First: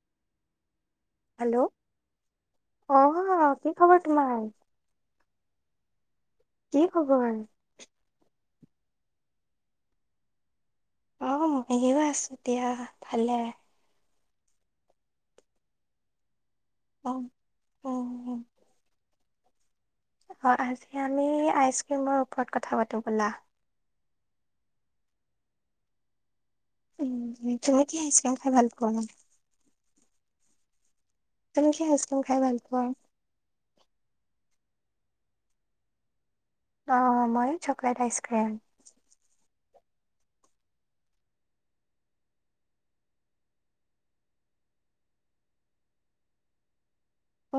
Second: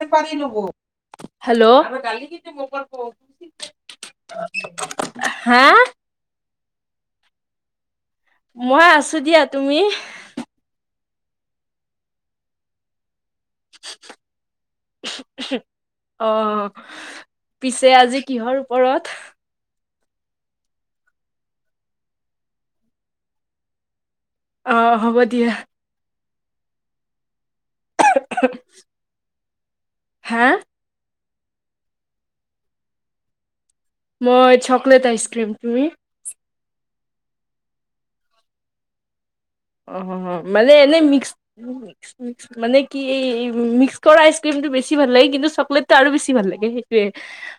[unintelligible] Hello, অ কি খবৰ তোমাৰ হা? কি খবৰ? মই আছো দিয়া, তুমি? অ মইও আছো দিয়া ভালে। অ', অ অ পিছে অ আজি কিহৰ ওপৰত অ আজি আমি আইচ ক্ৰীমৰ ওপৰত কথা পাতো ব'লা। অ, হ'ব দিয়া। উম তুমি কি আইচক্ৰীম খাই ভাল পোৱা নো? হা? কেনেকুৱা আইচক্ৰীম খাই ভাল পোৱা? মই চকলেট আইসক্ৰীম তুমি? অ, ময়ো চকলেট আইচক্ৰীম। অ মানে এনেই মিক্সস মানে কি মিক্স কৰা আইচক্ৰীমটো বেছি ভাল লাগে। কিন্তু চকলেটটো আৰু বেছি ভাল লাগে সেইটোৱে।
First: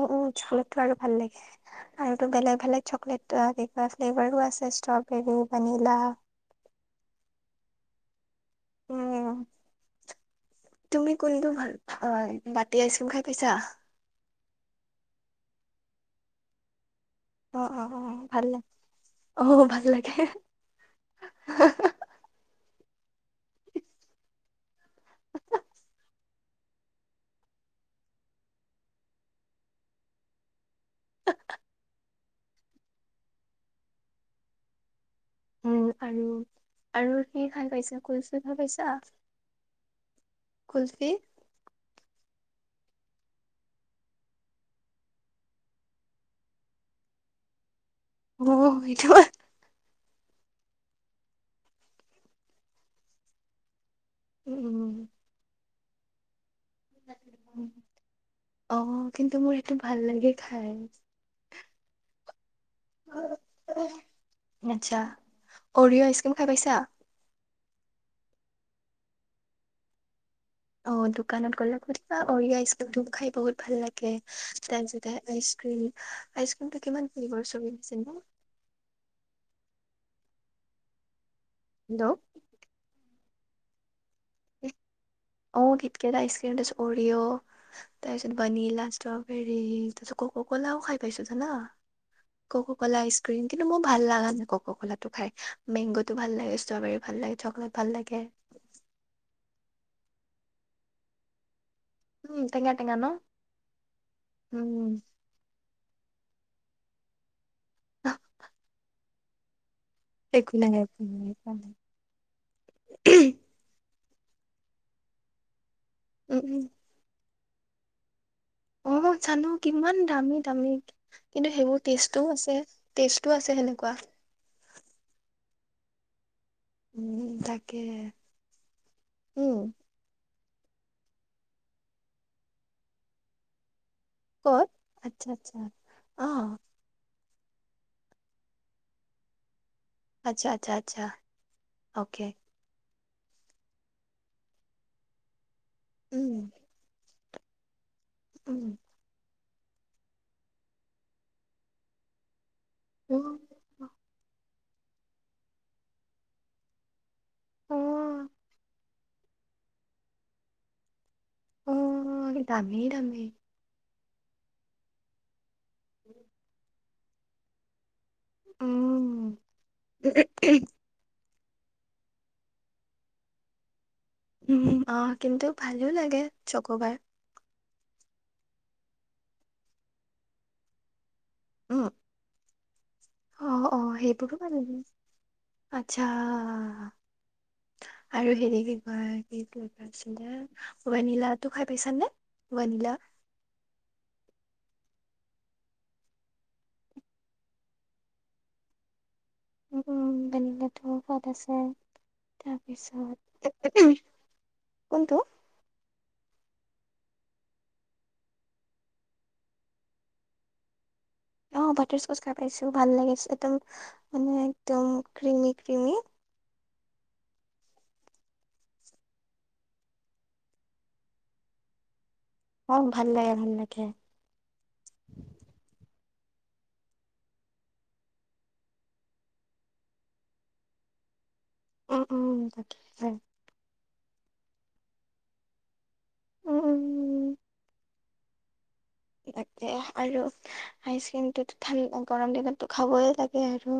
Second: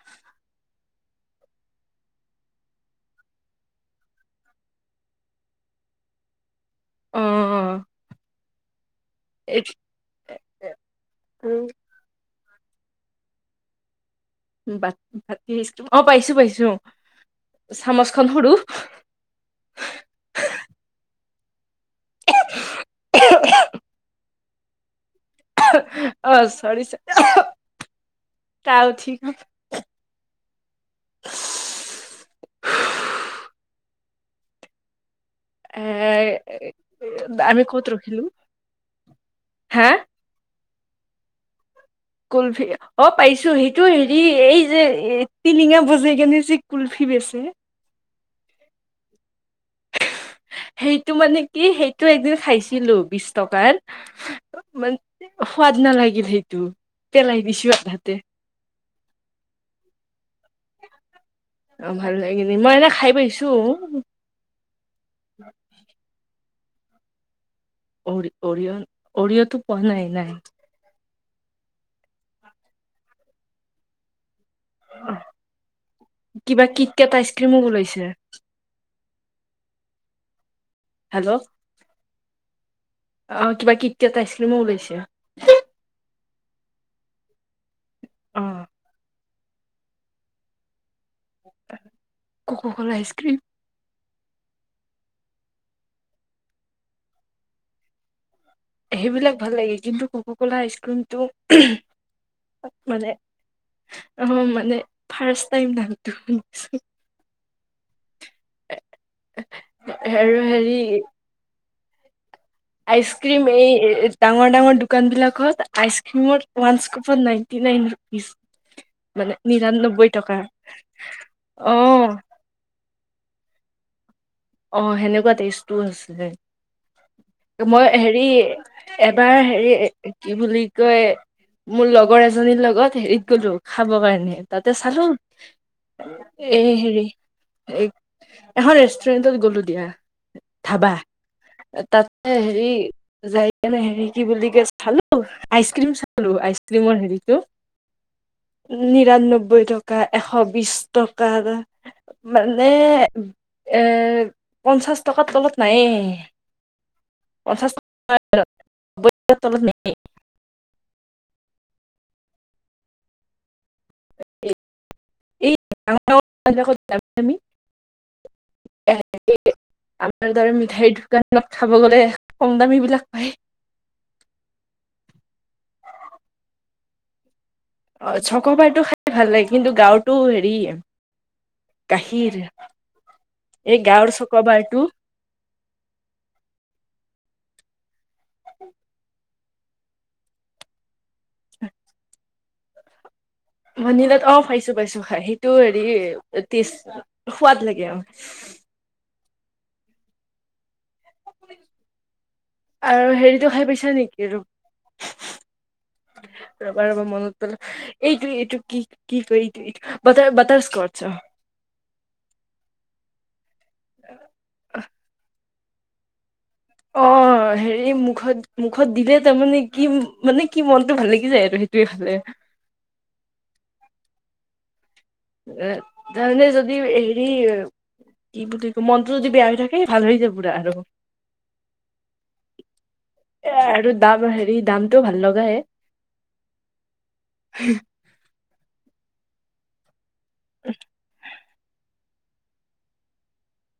অ চকলেটটো আৰু ভাল লাগে আৰুতো বেলেগ বেলেগ চকলেট কা ফ্লেভাৰো আছে ষ্ট্ৰবেৰী, ভনিলা, উম অ উম, এইটো তুমি কোনটো ভাল হয়? বাতি আইচক্ৰীম খাই পাইছা? বাতি-বাতি আইচক্ৰীম পাইছো-পাইছো। অ, অ, অ, ভালে আহ, ভাল লাগে। [unintelligible] [unintelligible] [unintelligible] অ, চৰি চ [unintelligible] কাঁহ উঠি গ'ল। উম আৰু আৰু কি [unintelligible] আমি খাই ক'ত পাইছা ৰখিলো কুলফি খাই হা? কুলফী, কুলফি অ, পাইছো সেইটো হেৰি এই যে টিলিঙা বজাই কেনে যে কুলফি বেচে। অ সেইটো সেইটো মানে কি সেইটো একদিন খাইছিলোঁ বিছ টকাৰ। [unintelligible] মান সোৱাদ নালাগ [unintelligible] তে উম, অ, কিন্তু মোৰ সেইটো ভাল লাগে খাই। অ [unintelligible] মই এনে খাই পাইছো। [unintelligible] আচ্ছা অৰিয় আইচ ক্ৰীম খাই পাইছা? ঔৰি অৰিয়া অৰিঅতো পোৱা নাই- নাই। অ', দোকানত গ'লে সুধিবা, অৰিয় আইছ ক্ৰীমটো খাই বহুত ভাল লাগে। তাৰপিছতে আইচ ক্ৰীম, কিবা আইচক্ৰীমটো কিট কিমান কেট আইচক্ৰীমো [unintelligible] ওলাইছে আছে ন। Hello, hello. অ, কিবা কি কেট আইছ ক্ৰীমো উলাইছে। [unintelligible] কেট আইচ ক্ৰীম তাৰপিছত অৰিঅ। তাৰপিছত অ বনিলা ষ্ট্ৰবেৰী তাৰপিছত কককোলাও খাই পাইছো জানা কক কলা কককলা আইচ আইচক্ৰীম ক্ৰীম কিন্তু মোৰ ভাল লগা কক ক'লাতো খাই, মেংগতো ভাল লাগে, ষ্ট্ৰবেৰী ভাল লাগে, চকলেট ভাল লাগে। সেইবিলাক ভাল লাগে কিন্তু কক কলা আইচক্ৰীমটো উম টেঙা টেঙা ন মানে, অ', মানে উম ফাৰচ টাইম [unintelligible] [unintelligible] [unintelligible] একো নাই, একো নাই, [unintelligible] আইচ ক্ৰিম এই, ডাঙৰ, ডাঙৰ দোকান বিলাকত, উম আইচক্ৰিমৰ উম ওৱানস কপন নাই থি নাইন ৰুপিছ। অ জানো কিমান দামী দামী কিন্তু অ সেইবোৰ টেষ্টো আছে টেষ্টো আছে সেনেকুৱা অ', সেনেকুৱা টেষ্টো আছিল। উম তাকে মই হেৰি এবাৰ উম হেৰি কি বুলি কয় মোৰ লগৰ এজনীৰ লগত হেৰিত গ'লো খাব কাৰণে ক'ত তাতে চালো আচ্ছা আচ্ছা অ এ হেৰি, এই এখন, নত গ'লো দিয়া। আচ্ছা আচ্ছা ধাবা, আচ্ছা অকে তাতে হেৰি, যাই কেনে হেৰি কি বুলি ক চালো আইচক্ৰীম চালো উম আইচক্ৰীমৰ হেৰি, কি? উ উম নিৰান্নব্বৈ নবৈ টকা এশ বিশ টকাৰ ম, মানে, পঞ্চাছ টকাৰ তলত নাইেই পঞ্চাছ অ অ টকা নব্বৈ ট তলত নায়েই অ' দামেই, দামেই। [unintelligible] তমি উম [unintelligible] আমাৰ ধৰ মিঠাইৰ দুকান ত খাব গ'লে কম দামী বিলাক পায়। উ অ' কিন্তু ভালো লাগে চক'বাৰ। অ' চক' পাইটো খাই ভাল লাগে কিন্তু গাঁৱতো হেৰি উম, কাঁহীৰ অ' অ' সেইবোৰ মাল আচ্ছা। আৰু হেৰি কি কয়? বেইট ল পচিলে [unintelligible] অই নীলা তো খাই পাইছা নে বনিলা ভনিলাত অ পাইছো পাইছো খাই সেইটো হেৰি টেষ্ট সোৱাদ লাগে আৰু। [unintelligible] আৰু তাৰপিছত, হেৰিটো খাই পাইছা নেকি আৰু কোনটো? ৰবা ৰবা মনত পেলাও এইটো এইটো কি কি ক এইটোটোৰ বাটাৰ স্কট। অ বাটাৰ স্কচ খাই পাইছো ভাল লাগিছে একদম মানে একদম ক্ৰিমি। কিমি। অ হেৰি মুখত মুখত দিলে তাৰমানে কি মানে কি মনতটো ভাল লাগি যায় আৰু সেইটোৱে হ'লে। অ' ভাল লাগে, ভাল লাগে। এ তাৰমানে যদি হেৰি কি বুলি ক মনটো যদি বেয়া হৈ থাকে ভাল হৈ যায় পুৰা আৰু। উম, উম তাকে এ আৰু দাম হেৰি দামটোও ভাল লগাই। উম, উম। তাকে। আৰু আইচ ক্ৰীমটোত ভাল গৰম দিনতো খাবই লাগে আৰু।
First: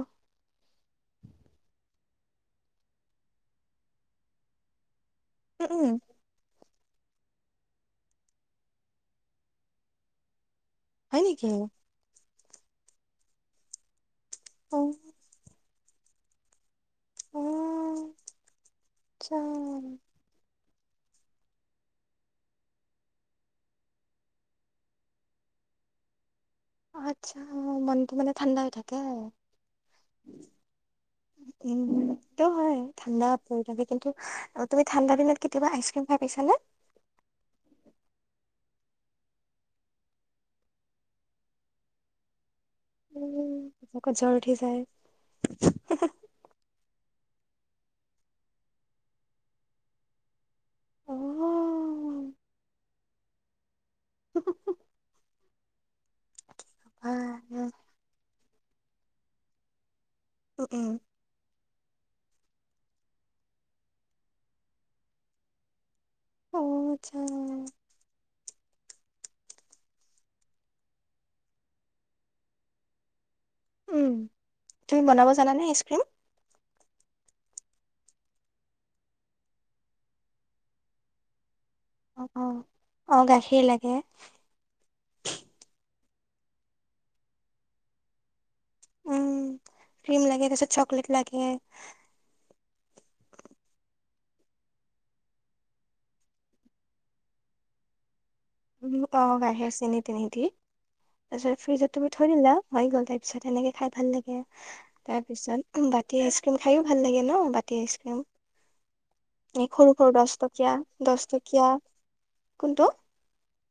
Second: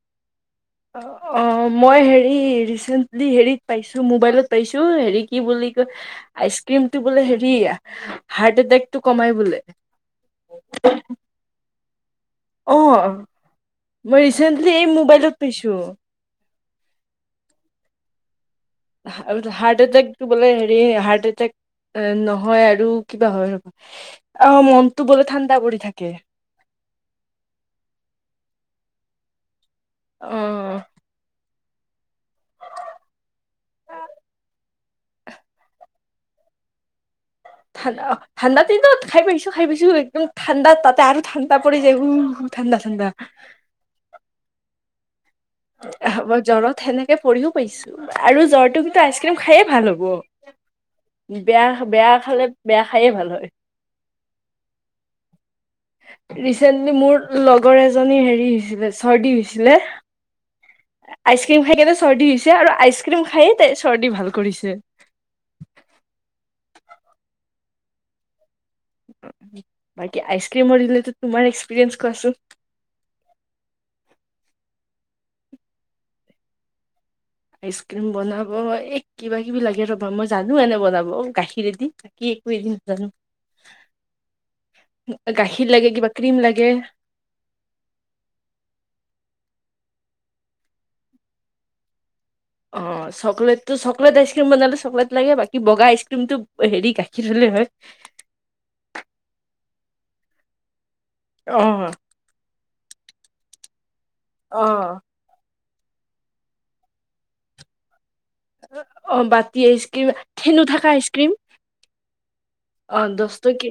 অ মই হেৰি ৰিচেন্টলি হেৰিত পাইছোঁ মোবাইলত পাইছোঁ হেৰিত কি বুলি উম, কয়? উম। আইচ ক্ৰীমটো বোলে হেৰি হাৰ্ট এটেকটো কমাই বোলে। হয় নেকি। অ'। মই ৰিচেণ্টলি অ এই মো'বাইলত পাইছোঁ, উ। হাৰ্ট এটেকটো বোলে, হাৰ্ট এটেক নহয় আৰু কিবা হয় অ মনতটো বলে ঠাণ্ডা পৰি থাকে। আচ্ছা মনটো মানে ঠাণ্ডা হৈ থাকে আৰু। আহ। উটো হয় ঠাণ্ডা কিন্তু তুমি ঠাণ্ডা দিনত কেতিয়াবা আইচক্ৰীম খাই পাইছানে? ঠাণ্ডা অ ঠাণ্ডা তি খাই পাইছো খাই পাইছো একদম ঠাণ্ডা তাতে আৰু ঠাণ্ডা পৰি যায়। ঠাণ্ডা ঠাণ্ডা। উম আকৌ জ্বৰ উঠি যায় জ্বৰত সেনেকে পৰিও পাইছো আৰু জ্বৰটো কিন্তু আইচক্ৰীম খায়ে ভাল হ'ব অ বেয়া বেয়া খালে বেয়া খায়ে ভাল হয়। [unintelligible] ৰিচেন্টলি মোৰ বাহ, লগৰ এজনী হেৰি হৈছিলে চৰ্দি হৈছিলে, উম উম আইচক্ৰীম খাই কেনে, চৰ্দি হৈছে আৰু আইচ ক্ৰীম খাই তাই চৰ্দি ভাল কৰিছে। অ আচ্ছা। বাকী আইচ ক্ৰীমৰৰিলেটত তোমাৰ এক্সপিৰিয়েঞ্চ কোৱাচোন। উম তুমি বনাব জানানে আইচক্ৰীম? আইচ ক্ৰীম বনাব এ কিবা কিবি লাগে ৰ'বামই জানো এনে বনাব, গাখীৰ গাখীৰ ৰেদি অ বাকি অ একো এৰি নাজানো অ গাখীৰ লাগে গাখীৰ লাগে কিবা ক্ৰীম লাগে। উম ক্ৰীম লাগে তছ চকলেট লাগে। অ চকলেটটো চকলেট আইচক্ৰীম বনালে চকলেট লাগে বাকী বগা আইচক্ৰীমটো হেৰি গাখীৰ হলে হয়। উম অ বাহিৰত চেনি টেনি দি। অ তাৰপিছত ফ্ৰিজত তুমি থৈ দিলা। হৈ গ'ল তাৰ পিছত সেনেকে খাই ভাল লাগে অ তাৰপিছত বাতি আইচক্ৰীম খাইও ভাল লাগে ন বাতি আইচক্ৰীম। অ। বাতি এই সৰু আইচক্ৰীম সৰু দহ ঠেনু টকীয়া থকা দহ আইচক্ৰীম টকীয়া কোনটো অ দহ টকী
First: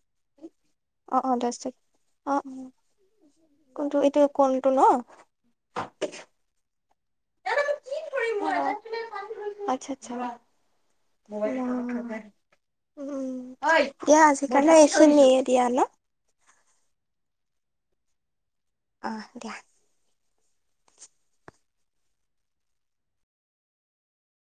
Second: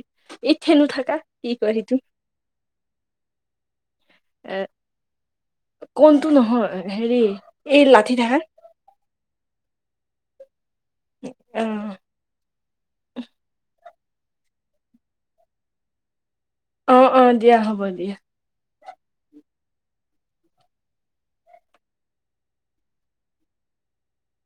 এই ঠেনু থকা অ অ কি কয় সেইটো দহটকীয়া অ অ কোনটো এইটো এ কোনটো ন? কোনটো নহয়। হেৰি এই লাঠি থাকাৰ। ন [unintelligible] [unintelligible] উম দিয়া আজি কাৰণে এইখিনিয়ে দিয়া ন। অ অ দিয়া হ'ব দিয়া। আহ দিয়া।